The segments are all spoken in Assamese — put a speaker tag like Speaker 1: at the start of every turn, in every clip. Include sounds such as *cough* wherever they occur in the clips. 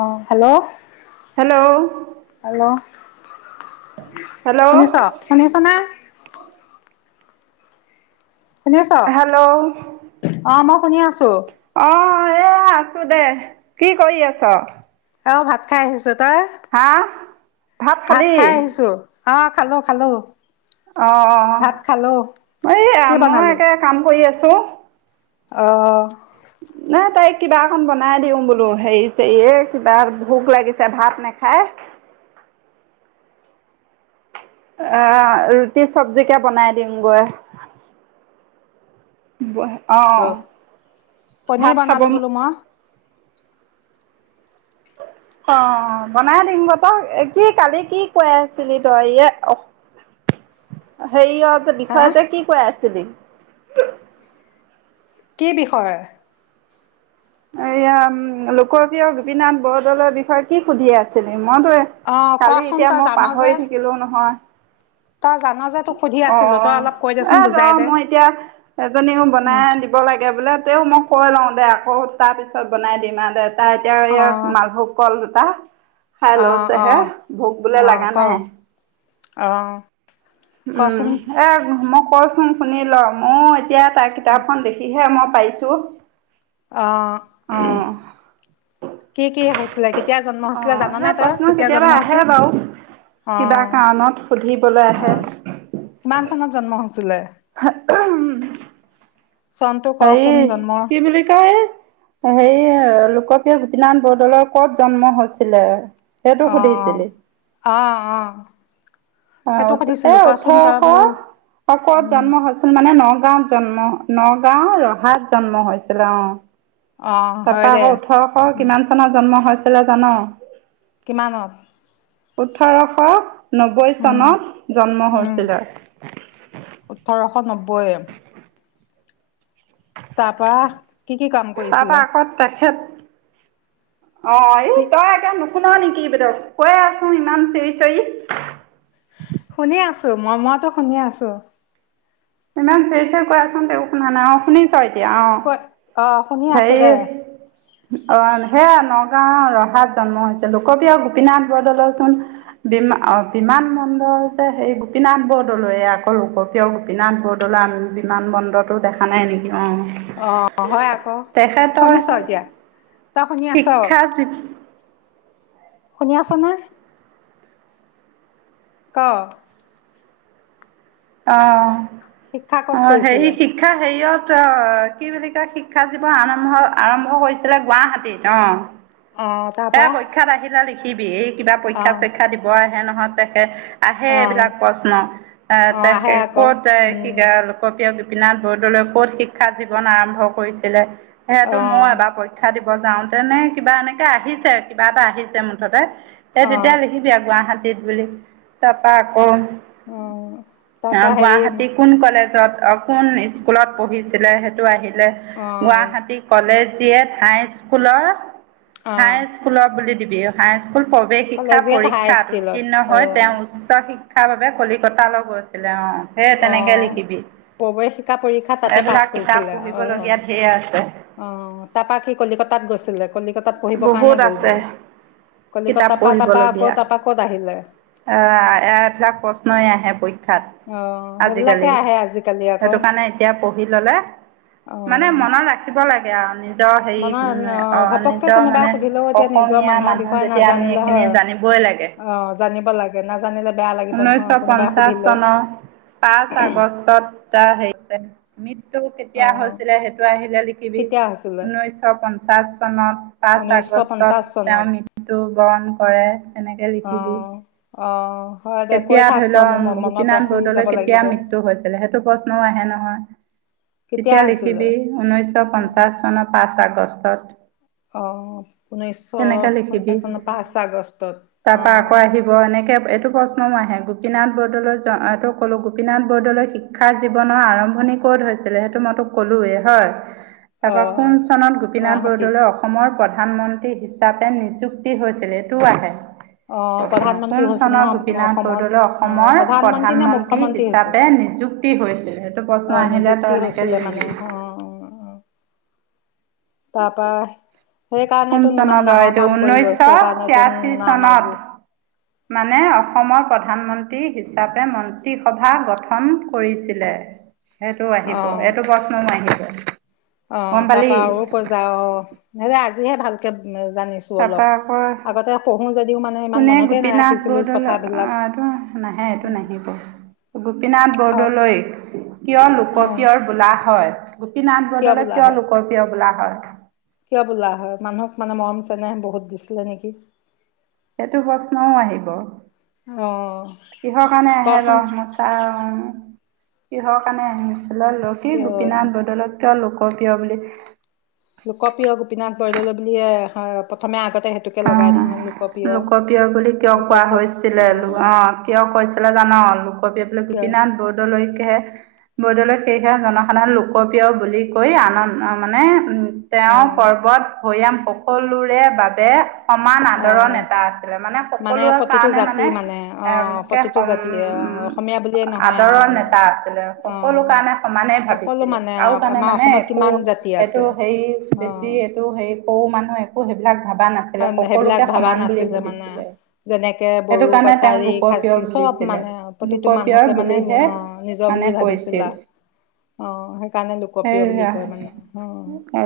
Speaker 1: অহ,
Speaker 2: হেল্ল'
Speaker 1: হেল্ল-হেল্ল'
Speaker 2: হেল্ল'
Speaker 1: শুনিছ-শুনিছ নে? শুনিছ,
Speaker 2: হেল্ল'
Speaker 1: অ মই শুনি আছোঁ।
Speaker 2: অ, এ আছো দে, কি কৰি আছ?
Speaker 1: অ, ভাত খাই আহিছো। তই
Speaker 2: হা, ভাত খালি?
Speaker 1: অহ, খালো-খালো।
Speaker 2: অ-অ, এই
Speaker 1: কি
Speaker 2: মই একে কাম কৰি আছো। আছোঁ।
Speaker 1: অহ
Speaker 2: নাই, তাইক কিবা অকন বনাই দিও বোলোঁ, হেৰি-চেৰিয়ে কিবা ভোক লাগিছে ভাত নাখাই। অহ, ৰুটি-চব্জিকে বনাই দিমগৈ। বে *unintelligible*
Speaker 1: হেল্ল' পনীৰ
Speaker 2: খাব
Speaker 1: বনালো বোলো মই।
Speaker 2: অ, বনাই দিম গৈ পায়, তই কি কালি কি, কৈ আছিলি তই ইয় হেৰিয়ত
Speaker 1: হা
Speaker 2: বিষয় যে কি কৈ আছিলি? অ
Speaker 1: কি বিষয়?
Speaker 2: এইয়া, উম, লোকপ্ৰিয় গোপীনাথ বৰদলৈৰ বিষয়ে কি সুধি আছিলি? মইতো
Speaker 1: অ
Speaker 2: কালি
Speaker 1: কচোন
Speaker 2: এতিয়া
Speaker 1: তই
Speaker 2: মই
Speaker 1: জান যে
Speaker 2: পাহৰি থাকিলো নহয়।
Speaker 1: তই জান যে তোক সুধি আছিলো
Speaker 2: অ-অ,
Speaker 1: তই অলপ কৈ দেচোন
Speaker 2: এ ৰ
Speaker 1: বুজাই দে
Speaker 2: মই এতিয়া এজনীও
Speaker 1: উম
Speaker 2: বনাই দিব লাগে বোলে তাতেও মই কৈ লওঁ দে, আকৌ তাৰ পিছত বনাই দিম আৰু দে এ এতিয়া
Speaker 1: অ
Speaker 2: ইয়াক মালভোগ কল তা খাই
Speaker 1: অ অ
Speaker 2: লৈ-চেহে ভোক বোলে
Speaker 1: অ
Speaker 2: লগা
Speaker 1: ক
Speaker 2: নাই।
Speaker 1: অ
Speaker 2: উম,
Speaker 1: কচোন
Speaker 2: এ মই কয়চো, শুনি ল মই এতিয়া তাৰ কিতাপখন দেখিহে মই। পাইছো।
Speaker 1: অহ।
Speaker 2: অ
Speaker 1: জাননে
Speaker 2: সেই
Speaker 1: তই
Speaker 2: প্ৰশ্ন
Speaker 1: কেতিয়া জন্ম
Speaker 2: কেতিয়াবা আহে
Speaker 1: হৈছিল?
Speaker 2: বাৰু কিবা
Speaker 1: অ',
Speaker 2: কাৰনত সুধিবলৈ আহে
Speaker 1: অ কিমান চনত জন্ম হৈছিলে?
Speaker 2: *unintelligible*
Speaker 1: চনটো
Speaker 2: হেৰি
Speaker 1: কচোন জন্মৰ
Speaker 2: কি বুলি কৈ সেই স লোকপ্ৰিয় গোপীনাথ বৰদলৈৰ কত জন্ম হৈছিলে? সেইটো সুধিছিলি
Speaker 1: অহ অহ অহ।
Speaker 2: এ ওঁঠৰশ শকত
Speaker 1: উম,
Speaker 2: জন্ম হৈছিল মানে নগাঁও জন্ম নগাঁও ৰহাত জন্ম হৈছিলে অ।
Speaker 1: অ', হয়
Speaker 2: তাপা
Speaker 1: দে
Speaker 2: আকৌ ওঠৰশ
Speaker 1: উম,
Speaker 2: কিমান চনত জন্ম হৈ চিলে জান?
Speaker 1: কিমানত?
Speaker 2: ওঠৰশ নবৈ
Speaker 1: উম,
Speaker 2: চনত জন্ম
Speaker 1: উম,
Speaker 2: হৈছিলে।
Speaker 1: বয়। কি কি কাম কৰিছিলে?
Speaker 2: তাৰপৰা আকৌ তেখেত অ এই
Speaker 1: কি
Speaker 2: তই একে শুন নেকি বেদ কৈ আছো ইমান চিৰি চিৰি।
Speaker 1: শুনি আছো ম-ময়তো শুনি আছো।
Speaker 2: ইমান চিঞৰি চিঞৰি কৈ আছোঁ তেওঁ শুনা নাই অ শুনি চ এতিয়া অ।
Speaker 1: ক অ', শুনি আছো দে।
Speaker 2: অ সেয়া নগাঁও ৰহাত জন্ম হৈছে লোকপ্ৰিয় গোপীনাথ বৰদলৈচোন বি-বিমান বন্দৰতে হৈছে সেই গোপীনাথ বৰদলৈয়ে আকৌ লোকপ্ৰিয় গোপীনাথ বৰদলৈৰ আমি বিমান বন্দৰতো দেখা নাই নেকি? অঁ
Speaker 1: অ', হয় আকৌ
Speaker 2: তেখেতৰ
Speaker 1: শুনিছ এতিয়া? তই শুনি আছ
Speaker 2: শিক্ষাত
Speaker 1: শুনি আছনে? ক
Speaker 2: অ
Speaker 1: শিক্ষা ক'ত
Speaker 2: অ
Speaker 1: কৰিছিলে
Speaker 2: হেৰি শিক্ষাৰ হেৰিয়ত অ কি বুলি কয় শিক্ষা জীৱন আৰম্ভ আৰম্ভ হৈছিলে গুৱাহাটীত অ।
Speaker 1: অ
Speaker 2: এ
Speaker 1: তাৰপা
Speaker 2: পৰীক্ষাত আহিলা লি কিবি এই কিবা
Speaker 1: অ
Speaker 2: পৰীক্ষা চৰীক্ষা দিব আ *unintelligible* তেখেত আহে
Speaker 1: অ
Speaker 2: এইবিলাক প্ৰশ্ন
Speaker 1: অ আহে
Speaker 2: এ
Speaker 1: আকৌ
Speaker 2: ক'ত যায়
Speaker 1: উম
Speaker 2: শিক্ষা লোক প্ৰিয় গোপীনাথ বৰদলৈ ক'ত শিক্ষা জীৱন আৰম্ভ কৰিছিলে।
Speaker 1: অ
Speaker 2: সেইটো মই এবাৰ পৰীক্ষা দিম। যাওঁতেনে কিবা এনেকে আহিছে কিবা এটা আহিছে মুঠতে। এ
Speaker 1: অ
Speaker 2: তেতিয়া লিখিবি গুৱাহাটীত। ত বুলি তাপৰা আকৌ
Speaker 1: অ তাৰপা হেৰি
Speaker 2: গুৱাহাটী কোন কলেজ। কোন স্কুলত পঢ়িছিলে সেইটো আহে। হে
Speaker 1: অ
Speaker 2: গুৱাহাটী কলেজ। এ হাই স্কুলৰ
Speaker 1: অ
Speaker 2: হাই স্কুলৰ বুলি দি ব্যৱসায় স্কুল প্ৰৱেশ শিক্ষা
Speaker 1: কলেজিয়েট হাই
Speaker 2: পৰীক্ষাত
Speaker 1: ষ্টিলত
Speaker 2: উত্তীৰ্ণ
Speaker 1: অ
Speaker 2: হৈ তেওঁ উচ্চ শিক্ষা উচ্চ শিক্ষাৰ বাবে কলিকতালৈ গৈছে। ছিলে অ'
Speaker 1: আহ প্ৰৱিকা পৰীক্ষা তাতে পাছ
Speaker 2: এইবিলাক কিতাপ
Speaker 1: কৰিছিলে আহ
Speaker 2: পঢ়িবলগীয়া ঢেৰ আছে
Speaker 1: আহ তাপা সি কলিকতাত গৈছিলে। কলিকতাত পঢ়িব
Speaker 2: বহুত
Speaker 1: কাৰণে
Speaker 2: আছে
Speaker 1: গ'লগৈ
Speaker 2: কিতাপ
Speaker 1: কলিকতাৰ পৰা তাপা
Speaker 2: পঢ়িবলগীয়া
Speaker 1: আকৌ তাপৰা ক'ত আহিলে।
Speaker 2: শিক্ষা
Speaker 1: অ সেইবিলাকে
Speaker 2: আজিকালি
Speaker 1: আহে আজিকালি আকৌ
Speaker 2: সেইটো কাৰণে এতিয়া পঢ়ি ল'লে মানে মনত ৰাখিব লাগে। বেয়া নে?
Speaker 1: মানত অ' ঘপককে কোনোবাই
Speaker 2: মানে
Speaker 1: সুধিলেও এতিয়া নিজৰ
Speaker 2: অসমীয়া
Speaker 1: মানুহৰ
Speaker 2: মানুহ
Speaker 1: বিষয়ে
Speaker 2: যেতিয়া আমি
Speaker 1: নাজানিলে
Speaker 2: এইখিনি
Speaker 1: হয়।
Speaker 2: জানিবই লাগে
Speaker 1: অ' জানিব লাগে নাজানিলে বেয়া লাগিব নহয়।
Speaker 2: ঊনৈছশ
Speaker 1: কোনোবাই
Speaker 2: পঞ্চাছ
Speaker 1: সুধিলো।
Speaker 2: চনৰ পাঁচ আগষ্টত। তা হেৰি বোলে মৃত্যু। মৃত্যু
Speaker 1: অ
Speaker 2: কেতিয়া হৈছিলে সেইটো আহিলে লিখিবি
Speaker 1: কেতিয়া হৈছিলে
Speaker 2: ঊনৈশশ পঞ্চাশ চনত পাঁচ
Speaker 1: ঊনৈছশ পঞ্চাশ
Speaker 2: আগষ্টত তেওঁ
Speaker 1: চনত
Speaker 2: মৃত্যুু বৰণ কৰে সেনেকে
Speaker 1: অ
Speaker 2: লিখিবি।
Speaker 1: অ' হয় দে কৈ
Speaker 2: কেতিয়া
Speaker 1: থাক
Speaker 2: ধৰিল
Speaker 1: তই মোৰ মনত
Speaker 2: গোপীনাথ
Speaker 1: ৰাখি যাব
Speaker 2: বৰদলৈ
Speaker 1: লাগিব
Speaker 2: কেতিয়া মৃত্যু হৈছিলে সেইটো প্ৰশ্নও আহে নহয়।
Speaker 1: কেতিয়া
Speaker 2: তেতিয়া
Speaker 1: হৈছিলে
Speaker 2: লিখিবি ঊনৈশ
Speaker 1: উম
Speaker 2: পঞ্চাশ চনৰ পাঁচ আগ পস্তাত
Speaker 1: অ' উঊনৈছশ পঞ্চ
Speaker 2: লিখিবি
Speaker 1: চনৰ পাঁচ আগষ্টত অ'
Speaker 2: তাৰপৰা আকৌ আহিব এনেকৈ এইটো ক আহে গোপীনাথ বৰদলৈটো ক'লো গোপীনাথ বৰদলৈ শিক্ষাৰ জীৱনৰ আৰম্ভণি ক'ত হৈছিলে সেইটো মই তোক ক'লোৱেই হয়।
Speaker 1: অ
Speaker 2: তাৰপৰা কোন চনত গোপীনাথ
Speaker 1: গুৱাহাটীত
Speaker 2: বৰদলৈ অসমৰ প্ৰধান। প্ৰধানমন্ত্ৰী হিচাপে নিযুক্তি হৈছিল এইটো আহে।
Speaker 1: অ' প্ৰধানমন্ত্ৰী হৈছিল নহ
Speaker 2: নাথ বৰদলৈ অসমৰ প্ৰধানমন্ত্ৰী
Speaker 1: মুখ্যমন্ত্ৰী হৈছিল
Speaker 2: হিচাপে নিযুক্তি হৈছে সেইটো প্ৰশ্ন
Speaker 1: অঁ
Speaker 2: আহিলে
Speaker 1: নিযুক্তি
Speaker 2: তই এনেকে
Speaker 1: হৈছিলে মানে
Speaker 2: লিখিবি
Speaker 1: তাৰপা,
Speaker 2: কোন চনত বাৰু এইটো,
Speaker 1: গৈছে কাৰণেতো
Speaker 2: ঊনৈস্য-ছিয়াশী
Speaker 1: নাম আজি
Speaker 2: চনত মানে অসমত, প্ৰধানমন্ত্ৰী হিচাপে মন্ত্ৰীসভা গঠন কৰিছিলে। সেইটোও আহিব, এইটো প্ৰশ্ন আহিব। *unintelligible* গম
Speaker 1: অ', তাৰ
Speaker 2: পালি
Speaker 1: পৰা আৰু ক'ত যা', আৰু নেজা। আজিহে ভালকে,
Speaker 2: তাৰপা আকৌ
Speaker 1: পঢ়োঁ যদিও মানে ইমান
Speaker 2: কোনে
Speaker 1: মনতে
Speaker 2: গোপীনাথ
Speaker 1: নাৰাখিছিলোঁ
Speaker 2: বৰদলৈ
Speaker 1: কথাবিলাক
Speaker 2: আহ', এইটো নাহে, এইটো নাহিব, গোপীনাথ
Speaker 1: আৰু
Speaker 2: বৰদলৈ কিয়
Speaker 1: অঁ
Speaker 2: লোকপিয়ল বোলা হয়? গোপীনাথ বৰদলৈ
Speaker 1: বোলা
Speaker 2: কিয়
Speaker 1: হয়
Speaker 2: লোকৰপ্ৰিয় বোলা হয়।
Speaker 1: কিয় বোলা হয়, মানুহক মানে মৰম চেনেহে বহুত দিছিলে নেকি।
Speaker 2: সেইটো প্ৰশ্নও আহিব,
Speaker 1: অঁ
Speaker 2: কিহৰ কাৰণে আহে ৰ
Speaker 1: কচোন
Speaker 2: মই চাওঁ। কিহৰ কাৰণে আহিব। *unintelligible*
Speaker 1: কিয়
Speaker 2: ক' ত কিয় বুলি,
Speaker 1: লোকপ্ৰিয় গোপীনাথ বৰদলৈ, বুলিয়ে প্ৰথমে আগতে,। সেইটোকে লগাই
Speaker 2: অ',
Speaker 1: নহয়
Speaker 2: লোকপ্ৰিয় বুলি কিয় কোৱা
Speaker 1: লোকপ্ৰ
Speaker 2: হৈছিলে
Speaker 1: অঁ
Speaker 2: অ', কিয় কৈছিল তে জান অলো *unintelligible* কপিয়ে পলে
Speaker 1: কিয়
Speaker 2: গোপীনাথ বৰদলৈক *unintelligible* সেয়হে বৰদলৈ সেয়হে জনসাধাৰণ লোকপ্ৰিয় বুলি কৈ, আন মানে উম। তেওঁ
Speaker 1: অঁ
Speaker 2: পৰ্বত। ভৈয়াম সকলোৰে বাবে। সমান আদৰৰ
Speaker 1: অঁ
Speaker 2: নেতা আছিলে মানে, সকলোৰে
Speaker 1: প্ৰতিটো
Speaker 2: কাৰণে
Speaker 1: জাতি
Speaker 2: মানে
Speaker 1: অঁ
Speaker 2: একে
Speaker 1: প্ৰতিটো জাতিয়ে অসমীয়া বুলিয়ে নহয় আৰু
Speaker 2: আদৰৰ
Speaker 1: মানে
Speaker 2: নেতা আছিলে। সকলো
Speaker 1: অঁ
Speaker 2: কাৰণে সমানেই
Speaker 1: সকলো
Speaker 2: ভাবিছিলে
Speaker 1: মানে
Speaker 2: কাৰো কাৰণে
Speaker 1: আমাৰ
Speaker 2: মানে
Speaker 1: অসমত
Speaker 2: একো
Speaker 1: কিমান জাতি
Speaker 2: এইটো
Speaker 1: আছে
Speaker 2: হেৰি বেছি
Speaker 1: অঁ
Speaker 2: এইটো হে সৰু মানুহ এক। আকৌ সেইবিলাক ভাবা।
Speaker 1: সেইবিলাক ভাবা নাছিলে মানে, যেনেকে
Speaker 2: সেইটো
Speaker 1: বড়ো
Speaker 2: কাৰণে তেওঁক
Speaker 1: কছাৰী
Speaker 2: লোকপ্ৰিয়
Speaker 1: খাচী চব
Speaker 2: বুলিছিলে
Speaker 1: মানে প্ৰতিটো
Speaker 2: লোকপ্ৰিয়
Speaker 1: মানুহকে মানে
Speaker 2: বুলিহে
Speaker 1: অহ নিজৰ
Speaker 2: মানে
Speaker 1: বুলি
Speaker 2: কৈছিল
Speaker 1: ভাবিছিলা অহ, সেইকাৰণে
Speaker 2: সেই
Speaker 1: লোকপ্ৰিয় বুলি কয় মানে অহ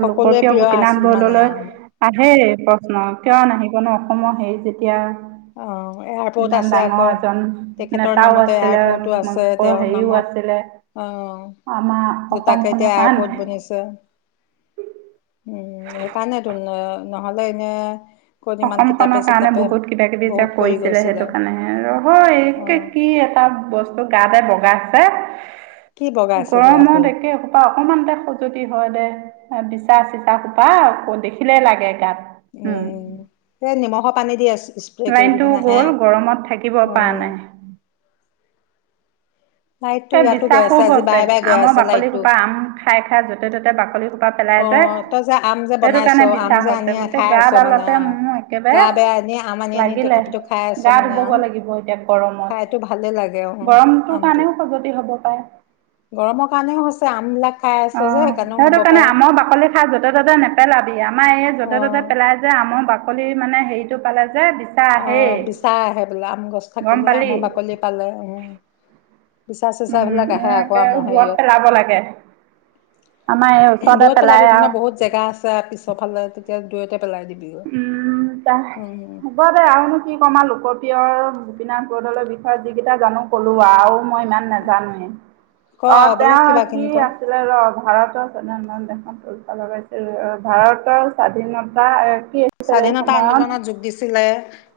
Speaker 1: সকলোৱে
Speaker 2: লোকপ্ৰিয়
Speaker 1: প্ৰিয়
Speaker 2: গোপীনাথ
Speaker 1: আছিল মানে,
Speaker 2: বৰদলৈ
Speaker 1: অহ।
Speaker 2: আহেই প্ৰশ্ন কিয় নাহিবন অসমৰ হেৰি যেতিয়া।
Speaker 1: অ এয়াৰপৰ্ট
Speaker 2: ইমান
Speaker 1: আছে
Speaker 2: ডাঙৰ
Speaker 1: আকৌ
Speaker 2: এজন
Speaker 1: তেখেতৰ
Speaker 2: নেতাও
Speaker 1: নামতে
Speaker 2: আছিলে
Speaker 1: এয়াৰপৰ্টো আছে, তেওঁৰ
Speaker 2: হেৰিও আছিলে
Speaker 1: নামত অ
Speaker 2: আমাৰ
Speaker 1: দুটাকে
Speaker 2: অসমখনৰ
Speaker 1: এতিয়া এয়াৰপৰ্ট
Speaker 2: কাৰণে
Speaker 1: বনিছে। সেইকাৰণে তো উন্নয়ন। নহ'লে এনে। ক'ত ইমান
Speaker 2: অসম
Speaker 1: কিতাপে
Speaker 2: খনৰ কাৰণে
Speaker 1: চিতাপে
Speaker 2: বহুত কিবা। সিহতি যে
Speaker 1: বহুত কৰি
Speaker 2: কৈছিলে
Speaker 1: গৈছিলে
Speaker 2: সেইটো কাৰণে নহয়
Speaker 1: অ
Speaker 2: একে কি এটা বস্তু। টো গাতে বগাইছে।
Speaker 1: কি বগাইছেগৈ আকৌ
Speaker 2: গৰমত একে সোপাহ। অকমানতে দে খজুৱতি হয় দে, বিচা চিচা সোপা দেখিলেই লাগে গাত। মোৰ
Speaker 1: উম। সেই নিমখৰ পানী দি আছে।
Speaker 2: লাইনটো গ'ল গৰমত থাকিব
Speaker 1: অ
Speaker 2: পৰা নাই।
Speaker 1: লাইটটো
Speaker 2: এই
Speaker 1: ইয়াতো গৈ
Speaker 2: বিচাহো
Speaker 1: আছে আজি
Speaker 2: গৈছে
Speaker 1: বাৰে বাৰে গৈ
Speaker 2: আমৰ
Speaker 1: আছে
Speaker 2: বাকলি
Speaker 1: লাইটটো
Speaker 2: সোপা আম খাই খাই যতে ত'তে বাকলি সোপা। পেলাই
Speaker 1: অ
Speaker 2: যে
Speaker 1: তই যে, আম যে
Speaker 2: সেইটো
Speaker 1: বনাইছ
Speaker 2: কাৰণে
Speaker 1: আম
Speaker 2: বিচা
Speaker 1: যে
Speaker 2: হৈছে
Speaker 1: আনি
Speaker 2: গোটেই
Speaker 1: খাই আছ মানে
Speaker 2: গাডালতে
Speaker 1: আহ
Speaker 2: মোৰ
Speaker 1: গা
Speaker 2: একেবাৰে
Speaker 1: বেয়া আনি আম আনি আনি
Speaker 2: লাগিলে
Speaker 1: তথাপিতো খাই আছ
Speaker 2: গা
Speaker 1: মানে আৱ
Speaker 2: ধুবগৈ লাগিব এতিয়া গৰমত
Speaker 1: খাইতো ভালে লাগে অঁ
Speaker 2: গৰমটোৰ
Speaker 1: আমটো।
Speaker 2: কাৰণেও খজুৱতি হ'ব পাৰে
Speaker 1: গৰমৰ কাৰণেও হৈছে আমবিলাক। খাই আছো যে
Speaker 2: অঁ
Speaker 1: সেইকাৰণেও
Speaker 2: সেইটো
Speaker 1: হ'ব
Speaker 2: কাৰণে
Speaker 1: পাৰে।
Speaker 2: আমৰ বাকলি খাই য'তে ত'তে নেপেলাবি। আমাৰ এইয়া
Speaker 1: অ
Speaker 2: যতে ততে পেলাই যে আমৰ বাক। বাকলি মানে হেৰিটো পালে। যে বিচা
Speaker 1: অহ
Speaker 2: আহেই
Speaker 1: বিচা আহে বোলে আম গছ
Speaker 2: গম
Speaker 1: থাকিলে
Speaker 2: পালি
Speaker 1: আমৰ বাকলি পালে উম। বিচা চিচা,
Speaker 2: উম,
Speaker 1: বিলাক আহে আকৌ
Speaker 2: একে
Speaker 1: আম
Speaker 2: দূৰত
Speaker 1: হেৰিয়ত
Speaker 2: পেলাব লাগে আমাৰ এই ওচৰতে
Speaker 1: দূৰত
Speaker 2: পেলাই
Speaker 1: পেলাবি তেনে
Speaker 2: আৰু
Speaker 1: বহুত জেগা আছে পিছৰফালে, তেতিয়া দুৰটে।
Speaker 2: উম ত হ'ব দে, আৰুনো কি কম আৰু লোকৰ। পিয়ৰ গোপিনাথ বদলৈৰ বিষয়ে যি কেইটা জানো ক'লো আৰু, মই ইমান নাজানোৱে
Speaker 1: ক
Speaker 2: অ
Speaker 1: আৰু বেলেগ
Speaker 2: তেওঁ
Speaker 1: কিবা
Speaker 2: কি
Speaker 1: কিনি ক
Speaker 2: আছিলে ৰ, ভাৰতৰ স্বাধীনতা দেশত উৎপাত হৈছিল ভাৰতৰ স্বাধীনতা, কি আছিলে এই
Speaker 1: স্বাধীনতা
Speaker 2: সময়ত
Speaker 1: আন্দোলনত যোগ দিছিলে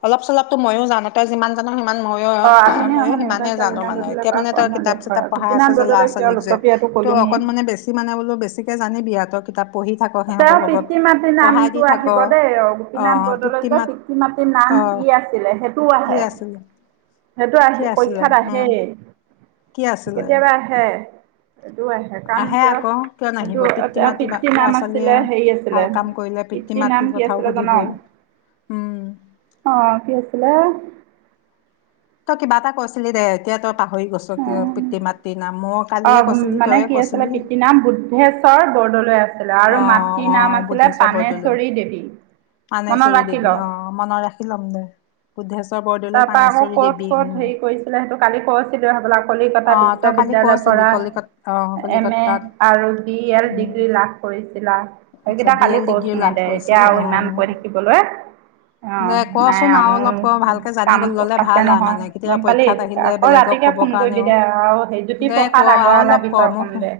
Speaker 1: অলপ চলপ, ত ময়ো জানো তই যিমান জান, মইয়ো
Speaker 2: অঁ আধুনিক
Speaker 1: মইয়ো
Speaker 2: অসম নিৰ্মাতা
Speaker 1: সিমানে জানো
Speaker 2: হিচাপে গোপীনাথ
Speaker 1: মানে
Speaker 2: বৰদলৈ
Speaker 1: এতিয়া
Speaker 2: কৰা
Speaker 1: মানে তই
Speaker 2: কৰ্ম
Speaker 1: কিতাপ
Speaker 2: দেশৰ
Speaker 1: চিতাপ পঢ়াই আছ
Speaker 2: গোপীনাথ
Speaker 1: যে ল'ৰা
Speaker 2: বৰদলৈ কিয়
Speaker 1: ছোৱালীক যে
Speaker 2: লোকপ্ৰিয়টো
Speaker 1: তো
Speaker 2: ক'লোঙেই
Speaker 1: অকন মান বেছি মানে বোলো বেছি, জানে বিয়াাত কিতাপ। পঢ়ি থাক
Speaker 2: তেওঁ
Speaker 1: সিহঁতৰ লগত
Speaker 2: পিতৃ মাতৃৰ
Speaker 1: পঢ়াই দি
Speaker 2: নামটো
Speaker 1: থাক
Speaker 2: আহিব দেই গোপীনাথ
Speaker 1: আহ
Speaker 2: বৰদলৈ যে,
Speaker 1: মাত
Speaker 2: পিতৃ মাতৃৰ নাম
Speaker 1: আহ
Speaker 2: কি আছিলে সেইটোও
Speaker 1: কি
Speaker 2: আহে।
Speaker 1: আছিলে
Speaker 2: সেইটো
Speaker 1: কি
Speaker 2: আহি
Speaker 1: আছিলে
Speaker 2: পৰীক্ষাত
Speaker 1: অ কি
Speaker 2: আহে।
Speaker 1: আছিলে
Speaker 2: কেতিয়াবা আহে। এইটো কাম
Speaker 1: আহে
Speaker 2: কিয়
Speaker 1: আকৌ কিয়
Speaker 2: এইটো
Speaker 1: নাহিব
Speaker 2: এতিয়া
Speaker 1: মাতৃ বা
Speaker 2: পিতৃ
Speaker 1: ল'ৰা
Speaker 2: নাম আছে আছিলে
Speaker 1: ছোৱালীয়েও
Speaker 2: হেৰি আছিলে,
Speaker 1: ভাল কাম কৰিলে
Speaker 2: পিতৃ নাম
Speaker 1: মাতৃৰ
Speaker 2: কি
Speaker 1: কথাও
Speaker 2: আছিলে জান অ
Speaker 1: সুধিবই উম
Speaker 2: কি আছিলে
Speaker 1: তই কিবা এটা কৈছিলি। দে এতিয়া তই পাহৰি গছ পিতৃ মাতৃ নাম, মই
Speaker 2: অ
Speaker 1: কালিয়ে কৈছিলি
Speaker 2: মানে
Speaker 1: তইয়ে
Speaker 2: কি আছিলে
Speaker 1: কৈছিলি
Speaker 2: পিতৃ নাম বুদ্ধেশ্বৰ বৰ্ডলৈ আহছে
Speaker 1: আহ আহ বুদ্ধেশ্বৰ বৰদলৈ
Speaker 2: পানেশ্বৰী দেৱী মনত
Speaker 1: মানেশ্বৰী
Speaker 2: ৰাখি
Speaker 1: দেৱী,
Speaker 2: ল
Speaker 1: আহ মনত ৰাখি লম দে। বুদ্ধচৰ
Speaker 2: তাৰ পৰা আকৌ ক'ত কত হেৰি কৰিছিলে সেইটো কালি কছিলো কলিকতা
Speaker 1: অ তই কালি
Speaker 2: বিশ্ববিদ্যয়ালয়ৰ
Speaker 1: কৈছিলি
Speaker 2: পৰা
Speaker 1: কলিকতা অ
Speaker 2: এম এ
Speaker 1: কলিকতাত
Speaker 2: আৰু বি এল
Speaker 1: উম
Speaker 2: ডিগ্ৰী লাভ কৰি। া
Speaker 1: আচ্ছা
Speaker 2: এইকেইটা
Speaker 1: বি
Speaker 2: খালি
Speaker 1: এল ডিগ্ৰী
Speaker 2: কৰচোে
Speaker 1: লাভ
Speaker 2: দে এতিয়া
Speaker 1: কৰিছিলে
Speaker 2: আৰু
Speaker 1: অ
Speaker 2: ইমান কৈ থাকিবলৈ অ
Speaker 1: দে
Speaker 2: নাই
Speaker 1: কচোন আৰু
Speaker 2: আৰুমোৰ
Speaker 1: অলপ ক ভালকে জানি
Speaker 2: কাম
Speaker 1: ললে
Speaker 2: আছে
Speaker 1: ভাল আৰু
Speaker 2: নহয়
Speaker 1: মানে কেতিয়াবা
Speaker 2: গম পালি
Speaker 1: পৰীক্ষাত আহিলে
Speaker 2: আকৌ
Speaker 1: বেলেগক
Speaker 2: ৰাতিকে
Speaker 1: ক'ব
Speaker 2: ফোন কৰিবি
Speaker 1: কাৰণেও
Speaker 2: দে আৰু সেই
Speaker 1: দে ক
Speaker 2: জ্যোতিপ্ৰসাদ
Speaker 1: আৰু
Speaker 2: আগৰৱালাৰ
Speaker 1: অলপ ক
Speaker 2: বিষয়ে
Speaker 1: মই
Speaker 2: কম
Speaker 1: শু-
Speaker 2: দে,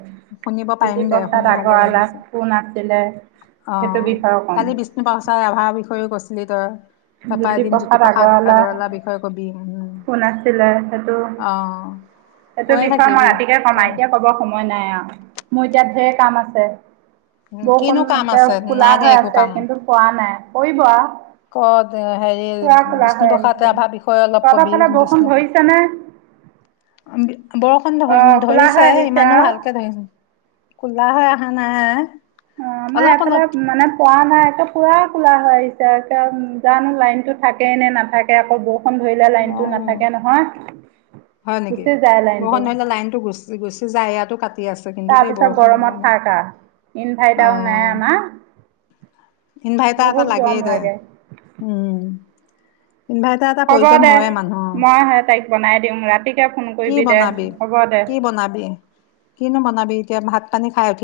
Speaker 1: শুনিব পাৰিম দে
Speaker 2: জ্যোতিপ্ৰসাদ
Speaker 1: শুনি ভালে
Speaker 2: আগৰৱালা
Speaker 1: লাগিছে
Speaker 2: কোন আছিলে
Speaker 1: অ
Speaker 2: সেইটো বিষয়ে ক'ম
Speaker 1: কালি বিষ্ণুপচাৰ ৰাভাৰ বিষয়েও কৈছিলি। উম।
Speaker 2: জ্যোতিপ্ৰসাদ আগৰৱালা
Speaker 1: বিষয়ে কবি উম,
Speaker 2: কোন আছিলে সেইটো
Speaker 1: অ'।
Speaker 2: সেইটো
Speaker 1: কৈয়ে
Speaker 2: বিষয় মই
Speaker 1: থাকিবি
Speaker 2: ৰাতিকে কমাই
Speaker 1: তই,
Speaker 2: এতিয়া কব সোন মই নাই মোৰ এতিয়া ঢেৰ কাম আছে।
Speaker 1: উম,
Speaker 2: বৰ
Speaker 1: কিনো কাম
Speaker 2: সোনকে
Speaker 1: আছে
Speaker 2: কোলা
Speaker 1: নাই দে
Speaker 2: হৈ
Speaker 1: একো
Speaker 2: আছে
Speaker 1: কাম।
Speaker 2: কিন্তু খোৱা নাই। কৰিবিব।
Speaker 1: কত হেৰি বিষ্ণুপসাদ
Speaker 2: আহিছে
Speaker 1: এভাৰ বিষয়ে অলপ
Speaker 2: তহঁতৰ
Speaker 1: কবি
Speaker 2: ফালে বৰষুণ ধৰিছেনে
Speaker 1: বিষ্ণুপসাদ, বৰষুণ ধ
Speaker 2: অঁ ক'লা হৈ
Speaker 1: ধৰিছে
Speaker 2: আহিছে
Speaker 1: ইমানো
Speaker 2: আৰু
Speaker 1: ভালকে ধৰিছে কোলা হয় খ না হ
Speaker 2: অ আমাৰ এফালে মানে পোৱা নাই একে পুৰা কোলা হৈ আহিছে তি জানো লাইনতো থাকে নে নাথাকে, আকৌ বহুত খন ধৰিলে লনত
Speaker 1: অ'
Speaker 2: নাথাকে নহয়।
Speaker 1: হয় নেকি?
Speaker 2: গুচি যায়
Speaker 1: বৰষ
Speaker 2: লাইনটো
Speaker 1: ধৰিলো লাইনতটো গুচি গুচি যায় এয়াতো কাট
Speaker 2: তাৰ পিছত গৰমত থাকা আ
Speaker 1: অ, ইনভাৰ্টাৰ এটা
Speaker 2: বহুত
Speaker 1: লাগেই
Speaker 2: গৰম
Speaker 1: দে,
Speaker 2: লাগে
Speaker 1: উম *inaudible* ইনভাৰ্টাৰ এটা
Speaker 2: হ'ব
Speaker 1: প্ৰয়োজন
Speaker 2: দে
Speaker 1: হয় মানুহৰ
Speaker 2: মই সেই তাইক বনাই দিম ৰাতিকে ফোন
Speaker 1: কি
Speaker 2: কৰিবি দে
Speaker 1: বনাবি
Speaker 2: হ'ব দে
Speaker 1: কি বনাবি কিনো বনাবি এতিয়া ভাত। পানি খাইঠি।